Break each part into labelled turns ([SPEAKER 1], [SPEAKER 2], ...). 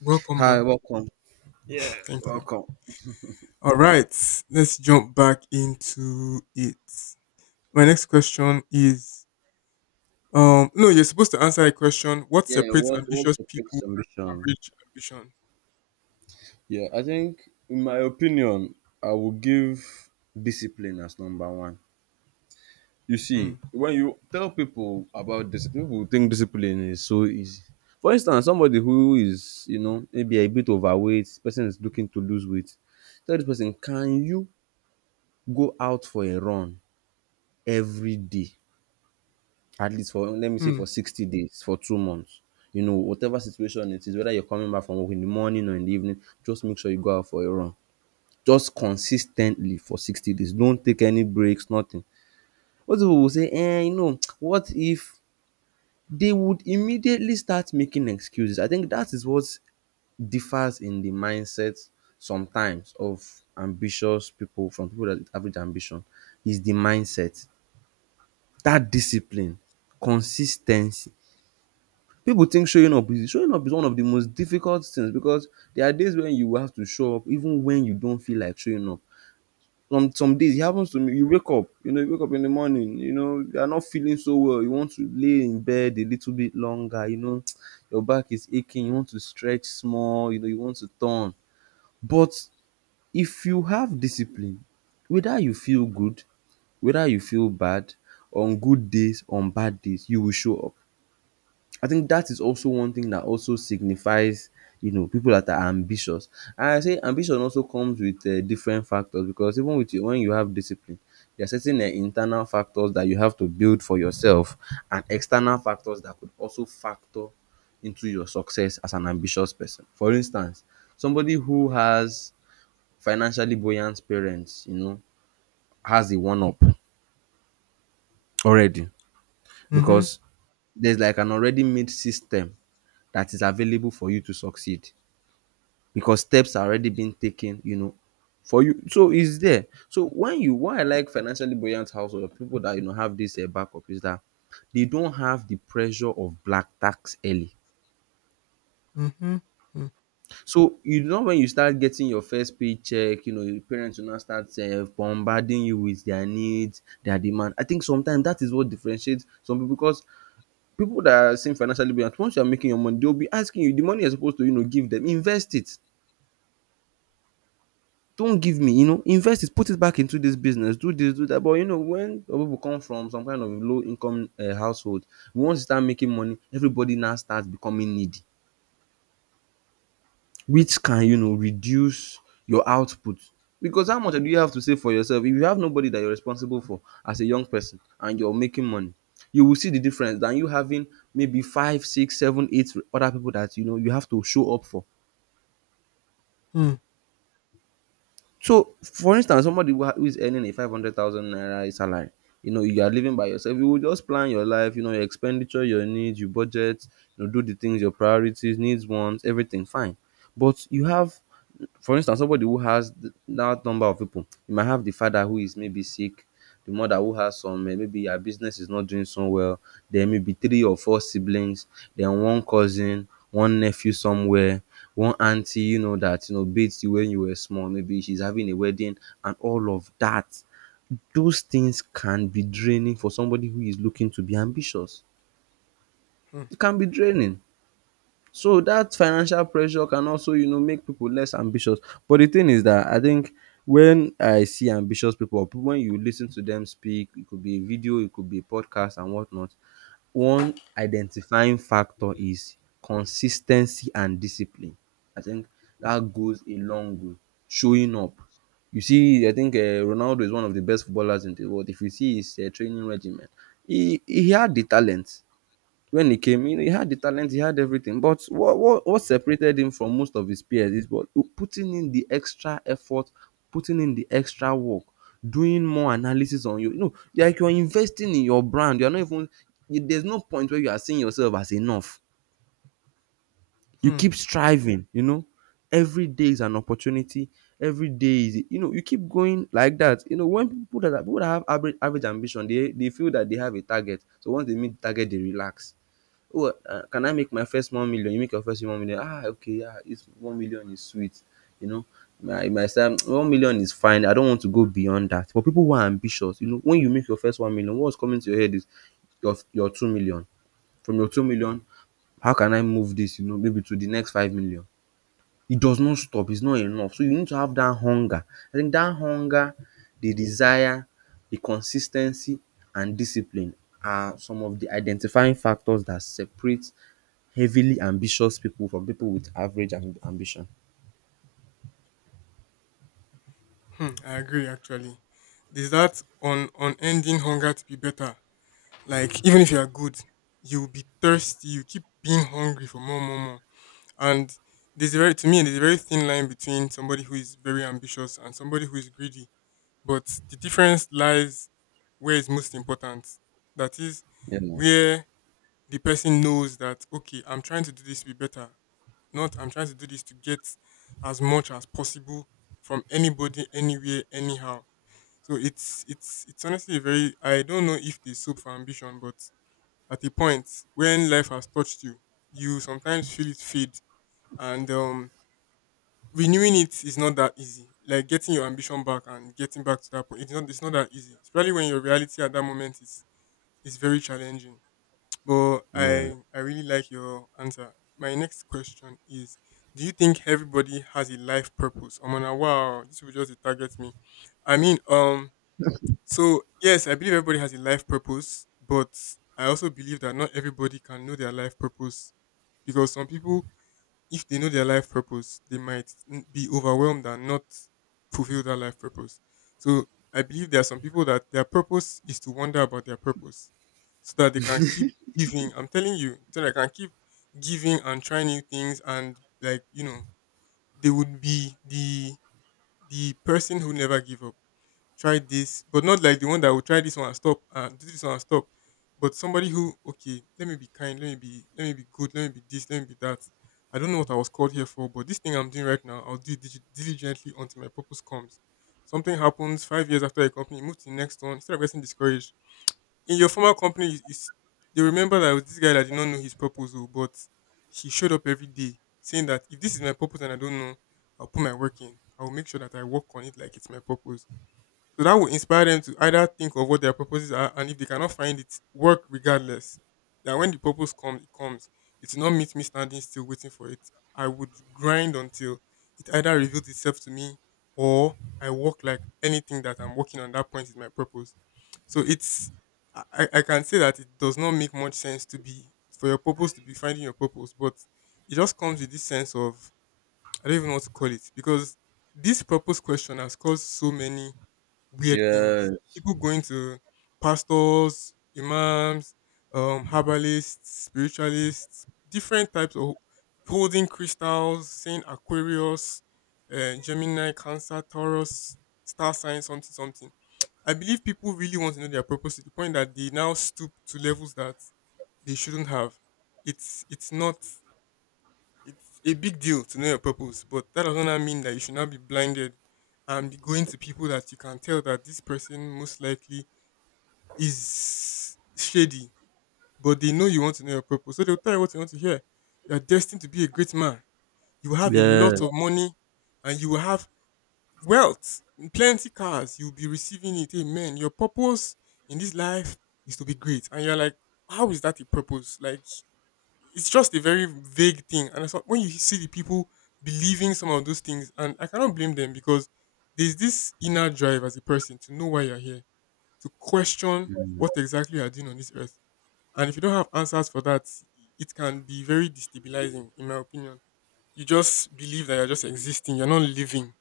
[SPEAKER 1] Welcome
[SPEAKER 2] Hi,
[SPEAKER 1] back.
[SPEAKER 2] welcome.
[SPEAKER 1] Thank you.
[SPEAKER 2] Welcome.
[SPEAKER 1] All right, let's jump back into it. My next question is no, you're supposed to answer a question. What
[SPEAKER 2] Yeah,
[SPEAKER 1] separates
[SPEAKER 2] what's
[SPEAKER 1] ambitious
[SPEAKER 2] your
[SPEAKER 1] people
[SPEAKER 2] greatest
[SPEAKER 1] from
[SPEAKER 2] ambition?
[SPEAKER 1] average ambition?
[SPEAKER 2] Yeah, I think in my opinion, I would give discipline as number one. You see,
[SPEAKER 1] Hmm.
[SPEAKER 2] when you tell people about discipline, people think discipline is so easy. For instance, somebody who is, you know, maybe a bit overweight, person is looking to lose weight. Tell this person, can you go out for a run every day? At least for, let me say,
[SPEAKER 1] Hmm.
[SPEAKER 2] for 60 days, for 2 months. You know, whatever situation it is, whether you're coming back from work in the morning or in the evening, just make sure you go out for a run just consistently for 60 days. Don't take any breaks, nothing. Most people will say, eh? You know, what if— they would immediately start making excuses. I think that is what differs in the mindset sometimes of ambitious people from people that with average ambition, is the mindset, that discipline, consistency. People think showing up— is showing up is one of the most difficult things, because there are days when you will have to show up even when you don't feel like showing up. Some days it happens to me. You wake up, you know, you wake up in the morning, you know, you are not feeling so well. You want to lay in bed a little bit longer, you know, your back is aching, you want to stretch small, you know, you want to turn. But if you have discipline, whether you feel good, whether you feel bad, on good days, on bad days, you will show up. I think that is also one thing that also signifies, you know, people that are ambitious. And I say ambition also comes with different factors, because even with you, when you have discipline, there are certain internal factors that you have to build for yourself, and external factors that could also factor into your success as an ambitious person. For instance, somebody who has financially buoyant parents, you know, has a one up already,
[SPEAKER 1] Mm-hmm.
[SPEAKER 2] because there's like an already made system that is available for you to succeed, because steps are already been taken, you know, for you. So it's there. So when you— why I like financially buoyant household people that, you know, have this backup, is that they don't have the pressure of black tax early.
[SPEAKER 1] Mm-hmm. Hmm.
[SPEAKER 2] So you know, when you start getting your first paycheck, you know your parents will now start bombarding you with their needs, their demand. I think sometimes that is what differentiates some people, because people that are saying financially buoyant, once you are making your money, they'll be asking you the money you're supposed to, you know, give them, invest it. Don't give me, you know, invest it, put it back into this business, do this, do that. But you know, when people come from some kind of low income household, once you start making money, everybody now starts becoming needy, which can, you know, reduce your output. Because how much do you have to save for yourself? If you have nobody that you're responsible for as a young person and you're making money, you will see the difference than you having maybe five, six, seven, eight other people that, you know, you have to show up for.
[SPEAKER 1] Hmm.
[SPEAKER 2] So, for instance, somebody who who is earning a 500,000 naira salary, you know, you are living by yourself, you will just plan your life, you know, your expenditure, your needs, your budget, you know, do the things, your priorities, needs, wants, everything, fine. But you have, for instance, somebody who has that number of people, you might have the father who is maybe sick, the mother who has some maybe her business is not doing so well, then maybe three or four siblings, then one cousin, one nephew somewhere, one auntie, you know, that, you know, beats you when you were small, maybe she's having a wedding, and all of that. Those things can be draining for somebody who is looking to be ambitious.
[SPEAKER 1] Hmm.
[SPEAKER 2] It can be draining. So that financial pressure can also, you know, make people less ambitious. But the thing is that I think when I see ambitious people, or people— when you listen to them speak, it could be a video, it could be a podcast and whatnot. One identifying factor is consistency and discipline. I think that goes a long way. Showing up. You see, I think Ronaldo is one of the best footballers in the world. If you see his training regimen, he had the talent when he came in, he had the talent, he had everything. But what separated him from most of his peers is what— putting in the extra effort, putting in the extra work, doing more analysis on you. You know, like you're investing in your brand. You're not even— there's no point where you are seeing yourself as enough. You
[SPEAKER 1] Hmm.
[SPEAKER 2] keep striving, you know. Every day is an opportunity. Every day is, you know, you keep going like that. You know, when people that are, people that have average average ambition, they feel that they have a target. So once they meet the target, they relax. Oh, can I make my first 1 million? You make your first 1 million. Ah, okay, yeah, it's— 1 million is sweet. You know, my son, 1 million is fine. I don't want to go beyond that. But people who are ambitious, you know, when you make your first 1 million, what's coming to your head is your 2 million. From your 2 million, how can I move this? You know, maybe to the next 5 million. It does not stop. It's not enough. So you need to have that hunger. I think that hunger, the desire, the consistency, and discipline are some of the identifying factors that separate heavily ambitious people from people with average ambition.
[SPEAKER 1] Hmm. I agree actually. There's that on unending hunger to be better. Like even if you are good, you will be thirsty, you keep being hungry for more, more, more. And there's a very to me there's a very thin line between somebody who is very ambitious and somebody who is greedy. But the difference lies where it's most important. That is
[SPEAKER 2] You know.
[SPEAKER 1] where the person knows that okay, I'm trying to do this to be better. Not I'm trying to do this to get as much as possible from anybody, anywhere, anyhow. So it's honestly a very I don't know if they soap for ambition, but at a point when life has touched you, you sometimes feel it fade and renewing it is not that easy. Like getting your ambition back and getting back to that point, it's not that easy. Especially when your reality at that moment is very challenging. But
[SPEAKER 2] Yeah.
[SPEAKER 1] I really like your answer. My next question is: Do you think everybody has a life purpose? I'm gonna wow, this will just dey target me. I mean, so yes, I believe everybody has a life purpose, but I also believe that not everybody can know their life purpose because some people if they know their life purpose, they might be overwhelmed and not fulfill that life purpose. So I believe there are some people that their purpose is to wonder about their purpose so that they can keep giving. I'm telling you, so that they can keep giving and trying new things and like, you know, they would be the person who never give up try this, but not like the one that will try this one and stop and do this one and stop. But somebody who, okay, let me be kind, let me be good, let me be this, let me be that. I don't know what I was called here for, but this thing I'm doing right now, I'll do it diligently until my purpose comes. Something happens 5 years after a company, you move to the next one. Instead of getting discouraged, in your former company, they remember that it was this guy that did not know his purpose, oh, but he showed up every day saying that if this is my purpose and I don't know, I'll put my work in. I'll make sure that I work on it like it's my purpose. So that will inspire them to either think of what their purposes are, and if they cannot find it, work regardless. That when the purpose comes. It will not meet me standing still waiting for it. I would grind until it either reveals itself to me or I work like anything that I'm working on. That point is my purpose. So it's I can say that it does not make much sense to be for your purpose to be finding your purpose, but it just comes with this sense of I don't even know what to call it because this purpose question has caused so many weird things.
[SPEAKER 2] Yeah.
[SPEAKER 1] People going to pastors, imams, herbalists, spiritualists, different types of holding crystals, saying Aquarius, Gemini, Cancer, Taurus, star sign, something, something. I believe people really want to know their purpose to the point that they now stoop to levels that they shouldn't have. It's not. It's a big deal to know your purpose, but that does not mean that you should not be blinded and be going to people that you can tell that this person most likely is shady, but they know you want to know your purpose. So they'll tell you what you want to hear. You're destined to be a great man. You will have a
[SPEAKER 2] Yeah.
[SPEAKER 1] lot of money and you will have wealth, plenty cars. You'll be receiving it. Amen. Your purpose in this life is to be great. And you're like, how is that a purpose? Like, it's just a very vague thing. And I saw when you see the people believing some of those things, and I cannot blame them because there's this inner drive as a person to know why you're here, to question what exactly you are doing on this earth. And if you don't have answers for that, it can be very destabilizing, in my opinion. You just believe that you're just existing, you're not living.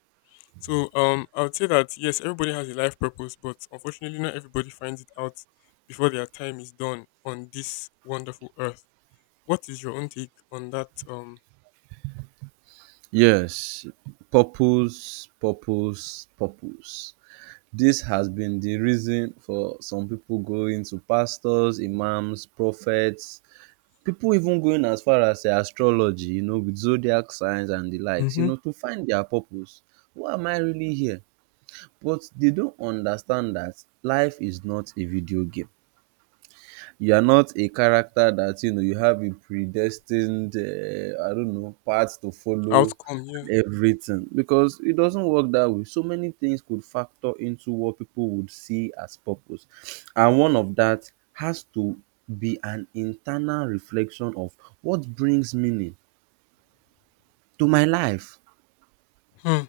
[SPEAKER 1] So I would say that yes, everybody has a life purpose, but unfortunately, not everybody finds it out before their time is done on this wonderful earth. What is your own take on that
[SPEAKER 2] Yes. Purpose, purpose, purpose. This has been the reason for some people going to pastors, imams, prophets, people even going as far as, say, astrology, you know, with zodiac signs and the likes, you
[SPEAKER 1] hmm
[SPEAKER 2] know, to find their purpose. Why am I really here? But they don't understand that life is not a video game. You are not a character that, you know, you have a predestined I don't know, path to follow
[SPEAKER 1] outcome? Yeah.
[SPEAKER 2] and everything, because it doesn't work that way. So many things could factor into what people would see as purpose, and one of that has to be an internal reflection of what brings meaning to my life.
[SPEAKER 1] Hmm.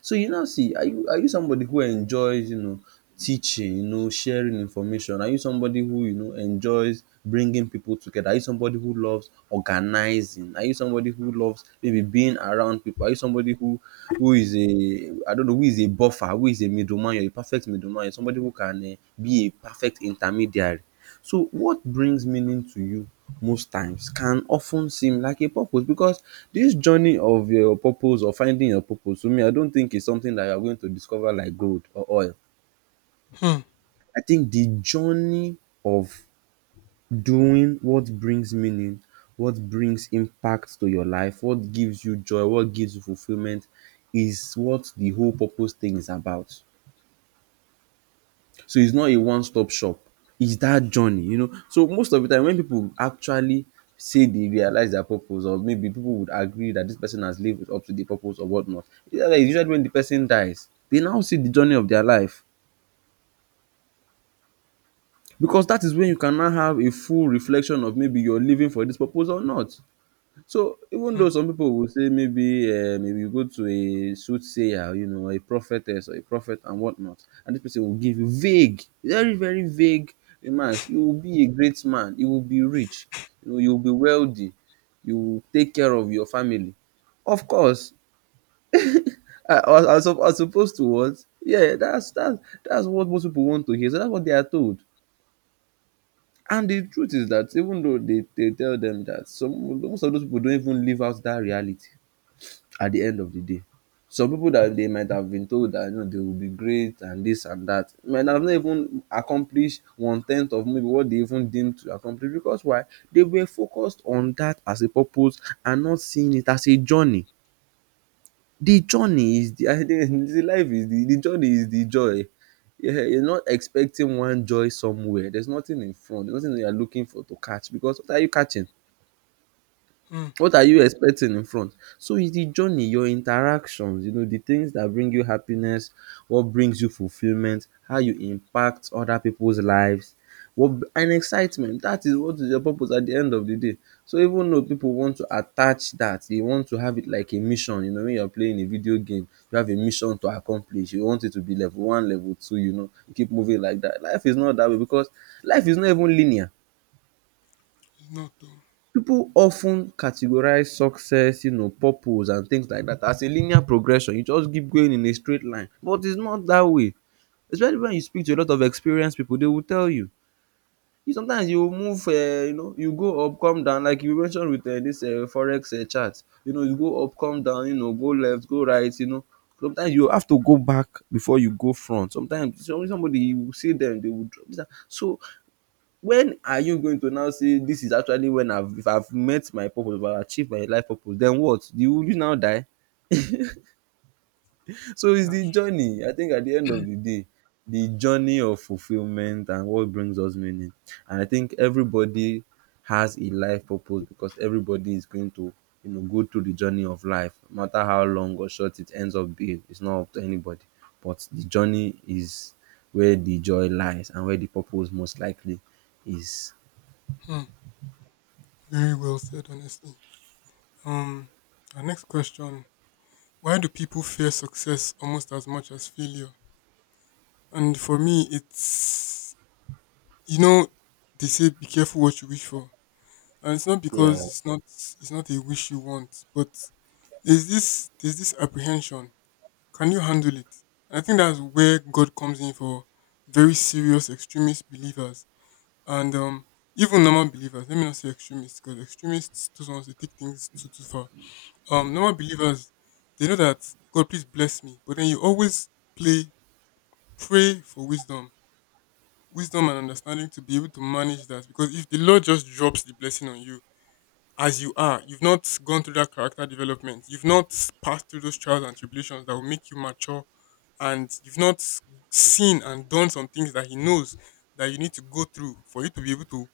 [SPEAKER 2] So you now see, are you— are you somebody who enjoys, you know, teaching, you know, sharing information? Are you somebody who, you know, enjoys bringing people together? Are you somebody who loves organizing? Are you somebody who loves maybe being around people? Are you somebody who— who is a— I don't know, who is a buffer, who is a middleman? You're a perfect middleman. You're somebody who can, be a perfect intermediary. So what brings meaning to you most times can often seem like a purpose, because this journey of your purpose or finding your purpose, to me, I don't think it's something that you are going to discover like gold or oil.
[SPEAKER 1] Hmm.
[SPEAKER 2] I think the journey of doing what brings meaning, what brings impact to your life, what gives you joy, what gives you fulfillment, is what the whole purpose thing is about. So it's not a one stop shop. It's that journey, you know. So most of the time, when people actually say they realize their purpose, or maybe people would agree that this person has lived up to the purpose or whatnot, usually when the person dies, they now see the journey of their life. Because that is when you can now have a full reflection of maybe you're living for this purpose or not. So even
[SPEAKER 1] Hmm.
[SPEAKER 2] though some people will say, maybe if you go to a soothsayer, you know, a prophetess or a prophet and whatnot, and this person will give you vague, very, very vague remarks. You will be a great man, you will be rich, you know, you will be wealthy, you will take care of your family. Of course, as opposed to what? Yeah, that's what most people want to hear. So that's what they are told. And the truth is that even though they tell them that, some— most of those people don't even live out that reality at the end of the day. Some people that they might have been told that, you know, they will be great and this and that, might have not even accomplished one tenth of maybe what they even deemed to accomplish, because why? They were focused on that as a purpose and not seeing it as a journey. The journey is the The journey is the joy. Yeah, you're not expecting one joy somewhere. There's nothing in front. There's nothing that you're looking for to catch, because what are you catching?
[SPEAKER 1] Hmm.
[SPEAKER 2] What are you expecting in front? So it's the journey, your interactions, the things that bring you happiness, what brings you fulfillment, how you impact other people's lives, what and excitement. That is what is your purpose at the end of the day. So even though people want to attach that, they want to have it like a mission. You know, when you're playing a video game, you have a mission to accomplish. You want it to be level one, level two, you keep moving like that. Life is not that way, because life is not even linear.
[SPEAKER 1] It's not though.
[SPEAKER 2] People often categorize success, purpose and things like that, as a linear progression. You just keep going in a straight line, but it's not that way, especially when you speak to a lot of experienced people. They will tell you, sometimes you move, you go up, come down, like you mentioned with this forex chart. You know, you go up, come down, go left, go right, sometimes you have to go back before you go front. Sometimes somebody, you will see them, they will drop. So when are you going to now say this is actually when I've if I've met my purpose, if I've achieved my life purpose? Then what? You will, you now die? So it's the
[SPEAKER 1] That's
[SPEAKER 2] journey, I think, at the end of the day. The journey of fulfillment and what brings us meaning. And I think everybody has a life purpose, because everybody is going to, go through the journey of life, no matter how long or short it ends up being. It's not up to anybody. But the journey is where the joy lies and where the purpose most likely is.
[SPEAKER 1] hmm. Very well said, honestly. Um, our next question: Why do people fear success almost as much as failure? And for me, it's you know they say be careful what you wish for, and it's not
[SPEAKER 2] Yeah,
[SPEAKER 1] because it's not a wish you want, but there's this apprehension. Can you handle it? I think that's where God comes in for very serious extremist believers and even normal believers. Let me not say extremists because extremists those ones they take things too far. Normal believers they know that God please bless me, but then you always play pray for wisdom, wisdom and understanding to be able to manage that. Because if the Lord just drops the blessing on you as you are, you've not gone through that character development, you've not passed through those trials and tribulations that will make you mature and you've not seen and done some things that he knows that you need to go through for you to be able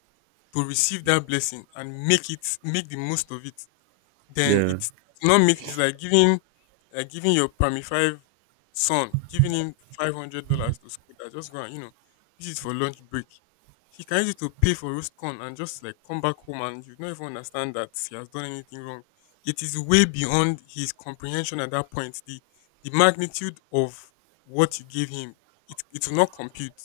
[SPEAKER 1] to receive that blessing and make it make the most of it then
[SPEAKER 2] yeah,
[SPEAKER 1] it's not make it's like giving your primary five son giving him $500 to school that just go and you know use it for lunch break. He can use it to pay for roast corn and just like come back home and you don't even understand that he has done anything wrong. It is way beyond his comprehension at that point. The magnitude of what you gave him, it will not compute.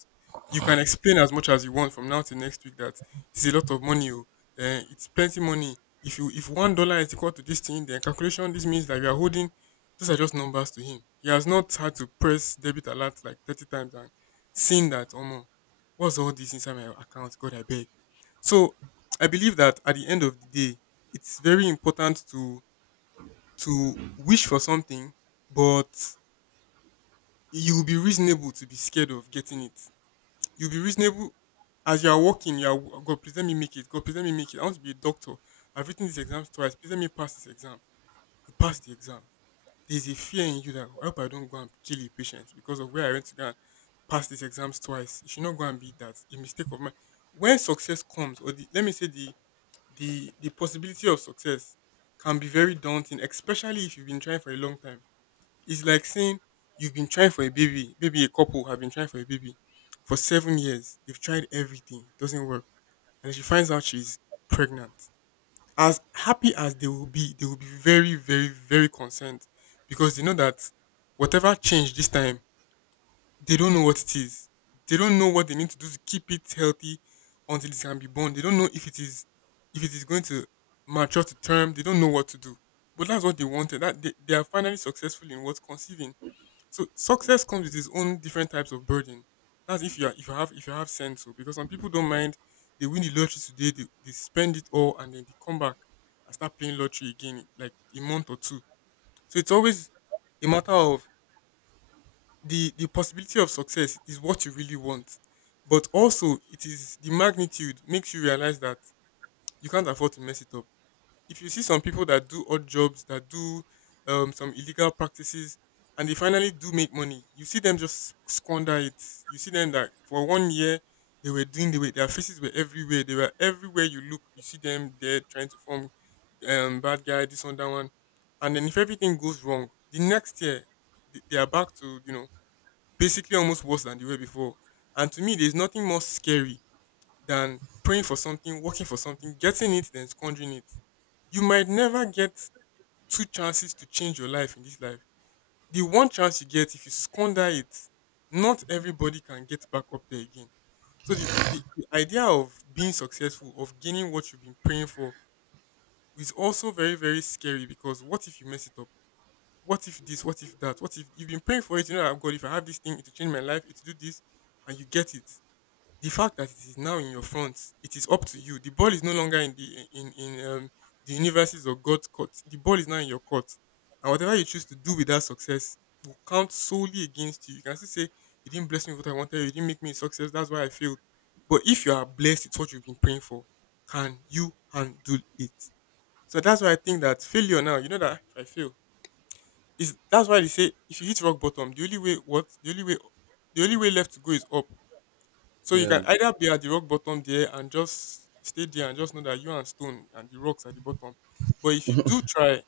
[SPEAKER 1] You can explain as much as you want from now to next week that it's a lot of money. Oh, eh, it's plenty money if you if $1 is equal to this thing, then calculation this means that you are holding these are just numbers to him. He has not had to press debit alert like 30 times and seen that oh no, what's all this inside my account? God I beg. So I believe that at the end of the day, it's very important to wish for something, but you'll be reasonable to be scared of getting it. You'll be reasonable as you are walking, you are God please let me make it. God please let me make it. I want to be a doctor. I've written these exams twice. Please let me pass this exam you pass the exam. There's a fear in you that I hope I don't go and kill a patient because of where I went to go and pass these exams twice. You should not go and be that a mistake of mine. When success comes, or the, let me say the possibility of success can be very daunting, especially if you've been trying for a long time. It's like saying you've been trying for a baby. Maybe a couple have been trying for a baby for 7 years. They've tried everything, doesn't work, and she finds out she's pregnant as happy as they will be very, very, very concerned because they know that whatever change this time, they don't know what it is. They don't know what they need to do to keep it healthy until it can be born. They don't know if it is going to mature to term. They don't know what to do. But that's what they wanted. That they are finally successful in what conceiving. So success comes with its own different types of burden. That's if you are, if you have sense, so because some people don't mind they win the lottery today, they spend it all, and then they come back and start playing lottery again in like a month or two. So it's always a matter of the possibility of success is what you really want, but also it is the magnitude makes you realize that you can't afford to mess it up. If you see some people that do odd jobs, that do some illegal practices, and they finally do make money, you see them just squander it. You see them that for 1 year they were doing the way their faces were everywhere. They were everywhere you look. You see them there trying to form bad guy, this one, that one, and then if everything goes wrong, the next year they are back to basically almost worse than they were before. And to me, there's nothing more scary than praying for something, working for something, getting it, then squandering it. You might never get two chances to change your life in this life. The one chance you get, if you squander it, not everybody can get back up there again. So the idea of being successful, of gaining what you've been praying for, is also very, very scary because what if you mess it up? What if this? What if that? What if you've been praying for it? You know, that, "Oh God, if I have this thing, it will change my life, it will do this, and you get it, the fact that it is now in your front, it is up to you. The ball is no longer in the universes or God's court. The ball is now in your court, and whatever you choose to do with that success will count solely against you. You can still say you didn't bless me with what I wanted. You didn't make me a success. That's why I failed. But if you are blessed, it's what you've been praying for. Can you handle it? So that's why I think that failure now. You know that if I fail, is that's why they say if you hit rock bottom, the only way, the only way left to go is up. So you
[SPEAKER 2] yeah.
[SPEAKER 1] can either be at the rock bottom there and just stay there and just know that you and stone and the rocks at the bottom. But if you do try,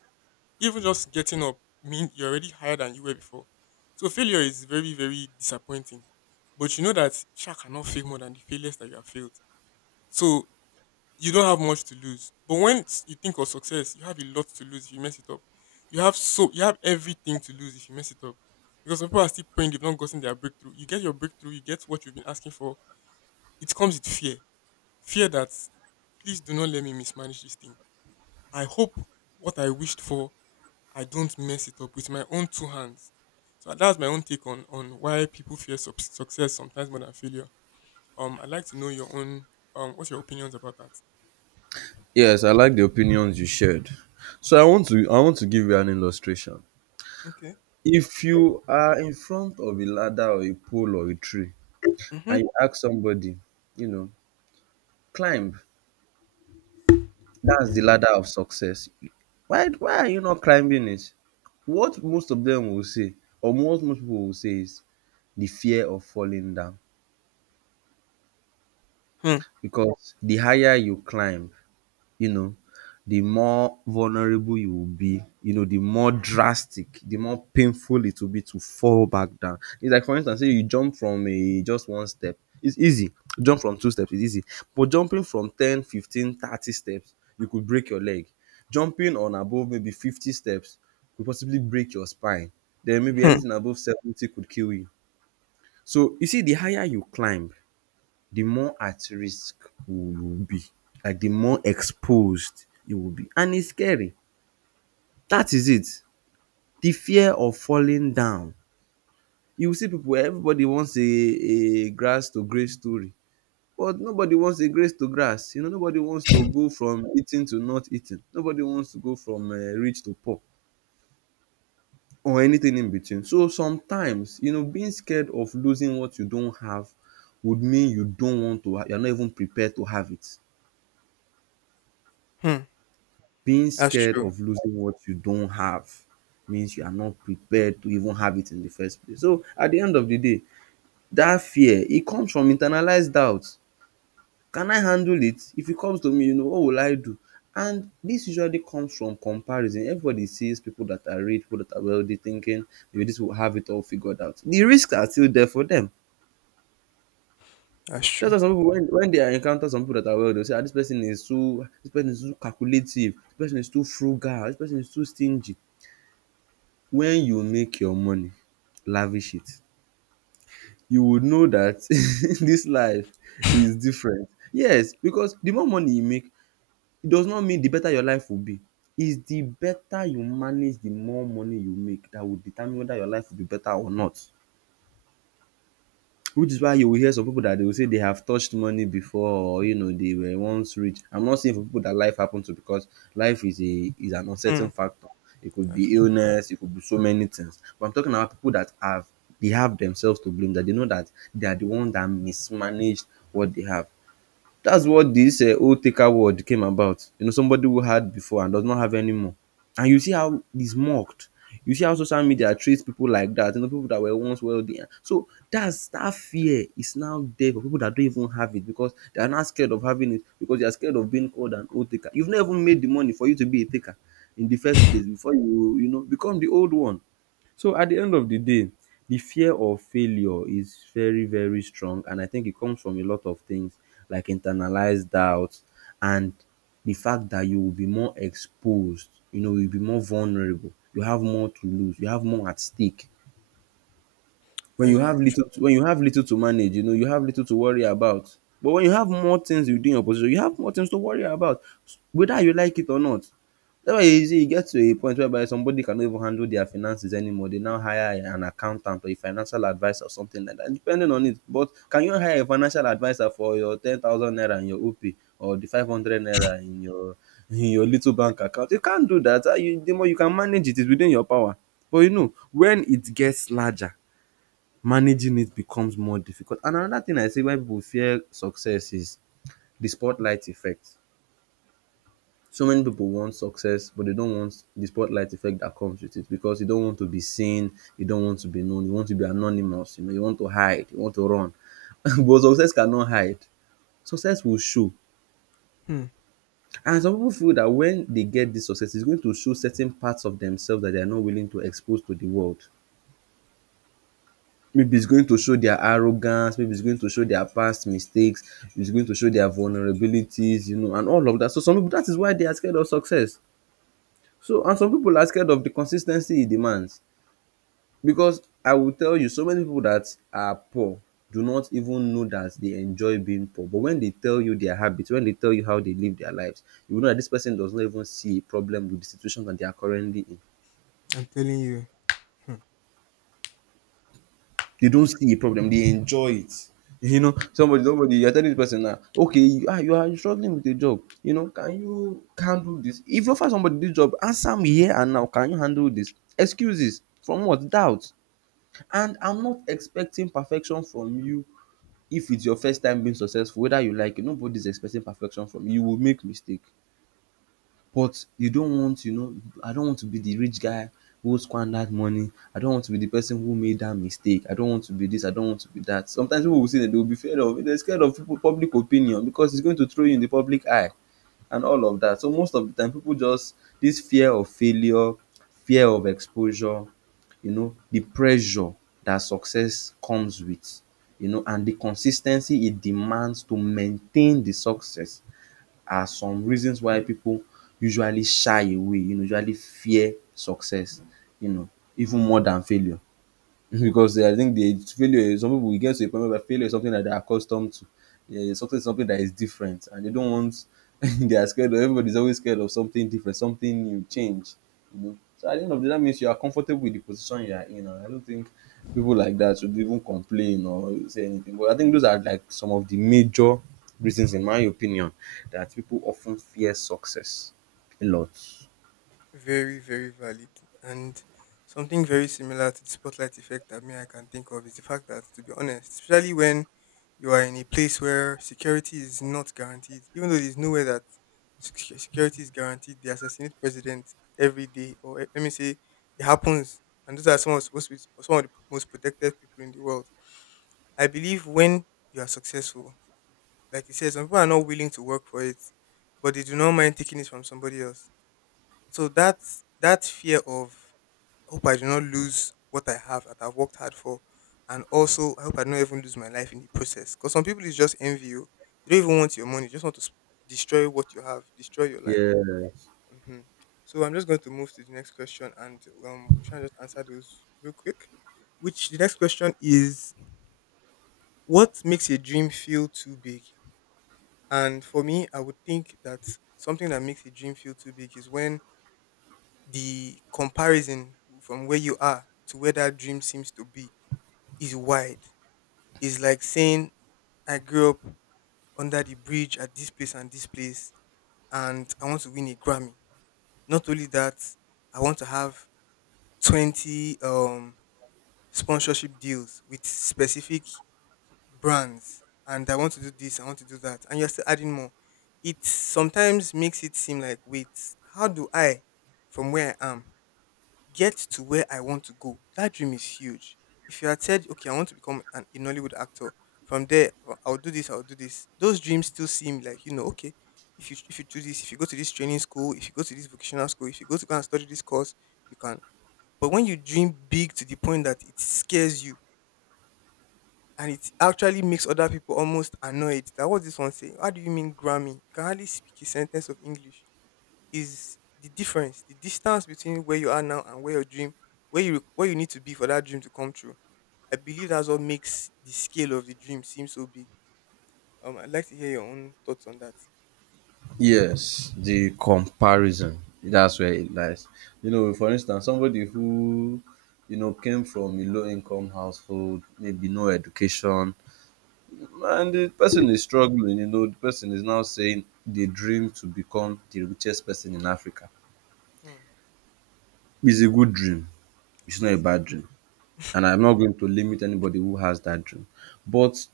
[SPEAKER 1] even just getting up mean you're already higher than you were before. So failure is very, very disappointing. But you know that shark cannot fail more than the failures that you have failed. So you don't have much to lose. But when you think of success, you have a lot to lose if you mess it up. You have so you have everything to lose if you mess it up. Because some people are still praying they've not gotten their breakthrough. You get your breakthrough, you get what you've been asking for. It comes with fear. Fear that please do not let me mismanage this thing. I hope what I wished for, I don't mess it up with my own two hands. So that's my own take on why people fear success sometimes more than failure. I'd like to know your own what's your opinions about that?
[SPEAKER 2] Yes, I like the opinions you shared. So I want to give you an illustration.
[SPEAKER 1] Okay.
[SPEAKER 2] If you are in front of a ladder or a pole or a tree
[SPEAKER 1] Mm-hmm.
[SPEAKER 2] and you ask somebody, you know, climb, that's the ladder of success. Why are you not climbing it? What most of them will say, or what most people will say, is the fear of falling down.
[SPEAKER 1] Hmm.
[SPEAKER 2] Because the higher you climb, you know, the more vulnerable you will be, the more drastic, the more painful it will be to fall back down. It's like, for instance, say you jump from a just one step, it's easy. Jump from two steps is easy. But jumping from 10, 15, 30 steps, you could break your leg. Jumping on above maybe 50 steps could possibly break your spine. Then maybe
[SPEAKER 1] Hmm.
[SPEAKER 2] anything above 70 could kill you. So you see, the higher you climb, the more at risk we will be, like the more exposed you will be. And it's scary. That is it. The fear of falling down. You see, people, everybody wants a grass to grace story. But nobody wants a grace to grass. Nobody wants to go from eating to not eating. Nobody wants to go from rich to poor, or anything in between. So sometimes, being scared of losing what you don't have would mean you don't want to, you're not even prepared to have it.
[SPEAKER 1] Hmm.
[SPEAKER 2] Being
[SPEAKER 1] That's
[SPEAKER 2] scared
[SPEAKER 1] true.
[SPEAKER 2] of losing what you don't have means you are not prepared to even have it in the first place. So at the end of the day, that fear, it comes from internalized doubts. Can I handle it? If it comes to me, what will I do? And this usually comes from comparison. Everybody sees people that are rich, people that are wealthy, thinking maybe this will have it all figured out. The risks are still there for them.
[SPEAKER 1] That's
[SPEAKER 2] That's
[SPEAKER 1] true.
[SPEAKER 2] why some people, when they encounter some people that are wealthy, they'll say, ah, this person is too, this person is too calculative, this person is too frugal, this person is too stingy. When you make your money, lavish it. You would know that this life is different. Yes, because the more money you make, it does not mean the better your life will be. It's the better you manage the more money you make that will determine whether your life will be better or not. Which is why you will hear some people that they will say they have touched money before, or they were once rich. I'm not saying for people that life happened to, because life is an uncertain
[SPEAKER 1] Hmm.
[SPEAKER 2] factor. It could
[SPEAKER 1] That's
[SPEAKER 2] be
[SPEAKER 1] true.
[SPEAKER 2] illness, it could be so many things. But I'm talking about people that have themselves to blame, that they know that they are the ones that mismanaged what they have. That's what this old taker word came about. Somebody who had before and does not have anymore. And you see how it's mocked. You see how social media treats people like that, people that were once wealthy. So that's, that fear is now there for people that don't even have it, because they are not scared of having it, because they are scared of being called an old taker. You've never even made the money for you to be a taker in the first place before you, become the old one. So at the end of the day, the fear of failure is very, very strong. And I think it comes from a lot of things, like internalized doubts, and the fact that you will be more exposed, you'll be more vulnerable, you have more to lose, you have more at stake. When
[SPEAKER 1] That's
[SPEAKER 2] you
[SPEAKER 1] very
[SPEAKER 2] have little to, when you have little to manage, you have little to worry about. But when you have more things you do in your position, you have more things to worry about, whether you like it or not. That's why you see e get to a point whereby somebody cannot even handle their finances anymore. They now hire an accountant or a financial adviser or something like that, depending on it. But can you hire a financial adviser for your 10,000 naira in your opay, or the 500 naira in your little bank account? You can't do that. How? You, the more you can manage it is within your power, but when it gets larger, managing it becomes more difficult. And another thing I see why people fear success is the spotlight effect. So many people want success, but they don't want the spotlight effect that comes with it, because you don't want to be seen, you don't want to be known, you want to be anonymous, you want to hide, you want to run. but success cannot hide. Success will show.
[SPEAKER 1] true. Hmm.
[SPEAKER 2] And some people feel that when they get this success, it's going to show certain parts of themselves that they are not willing to expose to the world. Maybe it's going to show their arrogance, maybe it's going to show their past mistakes, it's going to show their vulnerabilities, and all of that. So some people, that is why they are scared of success. So, and some people are scared of the consistency it demands, because I will tell you, so many people that are poor do not even know that they enjoy being poor. But when they tell you their habits, when they tell you how they live their lives, you will know that this person does not even see a problem with the situation that they are currently in.
[SPEAKER 1] I'm telling you.
[SPEAKER 2] They don't see a problem. They enjoy it. Somebody, you're telling the person now, okay, you are struggling with a job. Can you handle this? If you offer somebody this job, answer me here and now. Can you handle this? Excuses from what? Doubt. And I'm not expecting perfection from you if it's your first time being successful, whether you like it. Nobody's expecting perfection from you. You will make mistake, but you don't want. I don't want to be the rich guy who squandered money. I don't want to be the person who made that mistake. I don't want to be this. I don't want to be that. Sometimes people will say that they will be afraid of they're scared of people, public opinion, because it's going to throw you in the public eye and all of that. So most of the time people just, this fear of failure, fear of exposure, the pressure that success comes with, and the consistency it demands to maintain the success are some reasons why people usually shy away, usually fear success, you know, even more than failure. Because I think the failure, some people, we get to a point where failure is something that they're accustomed to. Yeah, it's something that is different, and they don't want. They are scared. Of, everybody's always scared of something different, something new, change. So at the end of the day, that means you are comfortable with the position you are in. And I don't think people like that should even complain or say anything. But I think those are like some of the major reasons, in my opinion, that people often fear success a lot.
[SPEAKER 1] Very, very valid. And something very similar to the spotlight effect that me I can think of is the fact that, to be honest, especially when you are in a place where security is not guaranteed, even though there's nowhere that security is guaranteed, they assassinate president every day, or eh, let me say it happens. And those are some of, supposed to be some of the most protected people in the world. I believe when you are successful, like you said, some people are not willing to work for it, but they do not mind taking it from somebody else, so that that fear of I hope I do not lose what I have that I've worked hard for, and also I hope I don't even lose my life in the process. Because some people is just envy you. They don't even want your money. They just want to destroy what you have, destroy your life.
[SPEAKER 2] Yeah.
[SPEAKER 1] Hmm. So I'm just going to move to the next question, and we'll try and just answer those real quick. Which the next question is, what makes a dream feel too big? And for me, I would think that something that makes a dream feel too big is when the comparison from where you are to where that dream seems to be is wide. It's like saying, I grew up under the bridge at this place, and I want to win a Grammy. Not only that, I want to have 20 sponsorship deals with specific brands, and I want to do this, I want to do that. And you're still adding more. It sometimes makes it seem like, wait, how do I, from where I am, get to where I want to go. That dream is huge. If you had said, okay, I want to become a Nollywood actor, from there, "Oh, I'll do this, those dreams still seem like, you know, okay, if you do this, if you go to this training school, if you go to this vocational school, if you go to go and study this course, you can. But when you dream big to the point that it scares you and it actually makes other people almost annoyed that what's this one saying? How do you mean Grammy? You can hardly speak a sentence of English is the difference, the distance between where you are now and where your dream, where you need to be for that dream to come true. I believe that's what makes the scale of the dream seem so big. I'd like to hear your own thoughts on that.
[SPEAKER 2] Yes, the comparison. That's where it lies. For instance, somebody who, came from a low income household, maybe no education, and the person is struggling, the person is now saying they dream to become the richest person in Africa.
[SPEAKER 1] Hmm,
[SPEAKER 2] It's a good dream, it's
[SPEAKER 1] it
[SPEAKER 2] not a
[SPEAKER 1] is.
[SPEAKER 2] bad dream. And I'm not going to limit anybody who has that dream. But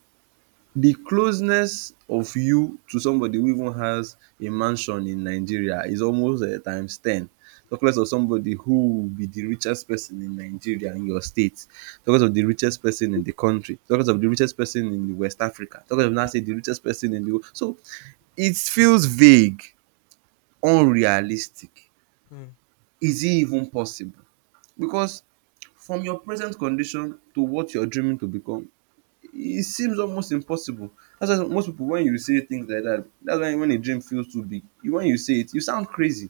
[SPEAKER 2] the closeness of you to somebody who even has a mansion in Nigeria is almost times 10. Talk less of somebody who will be the richest person in Nigeria, in your state. Talk less of the richest person in the country. Talk less of the richest person in the West Africa. Talk less of, now say, the richest person in the world. So it feels vague, unrealistic.
[SPEAKER 1] Hmm,
[SPEAKER 2] Is it even possible? Because from your present condition to what you're dreaming to become, it seems almost impossible. That's why most people, when you say things like that, that's why when a dream feels too big, when you say it, you sound crazy.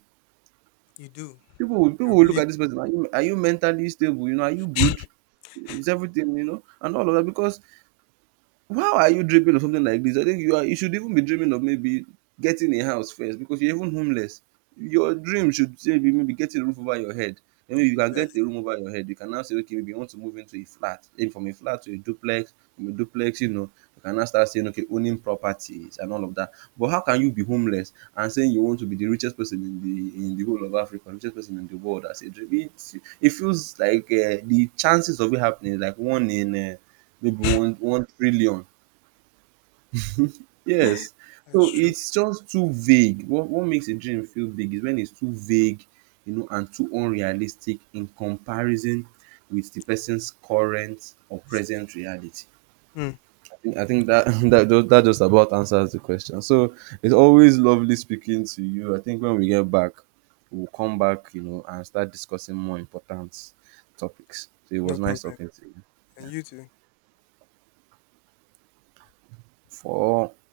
[SPEAKER 1] you do.
[SPEAKER 2] People will, people
[SPEAKER 1] You
[SPEAKER 2] will look
[SPEAKER 1] really
[SPEAKER 2] at
[SPEAKER 1] do.
[SPEAKER 2] this person. Are you mentally stable? Are you good? Is everything, and all of that, because why are you dreaming of something like this? I think you should even be dreaming of maybe getting a house first, because you're even homeless. Your dream should say be maybe getting a roof over your head.
[SPEAKER 1] You
[SPEAKER 2] And maybe
[SPEAKER 1] should
[SPEAKER 2] you
[SPEAKER 1] be
[SPEAKER 2] can get a
[SPEAKER 1] realistic.
[SPEAKER 2] room over your head. You can now say, okay, maybe you want to move into a flat, maybe from a flat to a duplex, from a duplex, you can now start saying, okay, owning properties and all of that. But how can you be homeless and saying you want to be the richest person in the whole of Africa, richest person in the world? As a dream, it feels like the chances of it happening is like one in maybe one trillion. Yes.
[SPEAKER 1] That's
[SPEAKER 2] So
[SPEAKER 1] true.
[SPEAKER 2] it's just too vague. What makes a dream feel big is when it's too vague, and too unrealistic in comparison with the person's current or
[SPEAKER 1] Sit-
[SPEAKER 2] present reality.
[SPEAKER 1] Hmm,
[SPEAKER 2] I think that, that just about answers the question. So it's always lovely speaking to you. I think when we get back, we'll come back, and start discussing more important topics. So it
[SPEAKER 1] no
[SPEAKER 2] was nice
[SPEAKER 1] problem.
[SPEAKER 2] talking to you.
[SPEAKER 1] And
[SPEAKER 2] Yeah.
[SPEAKER 1] you too.
[SPEAKER 2] For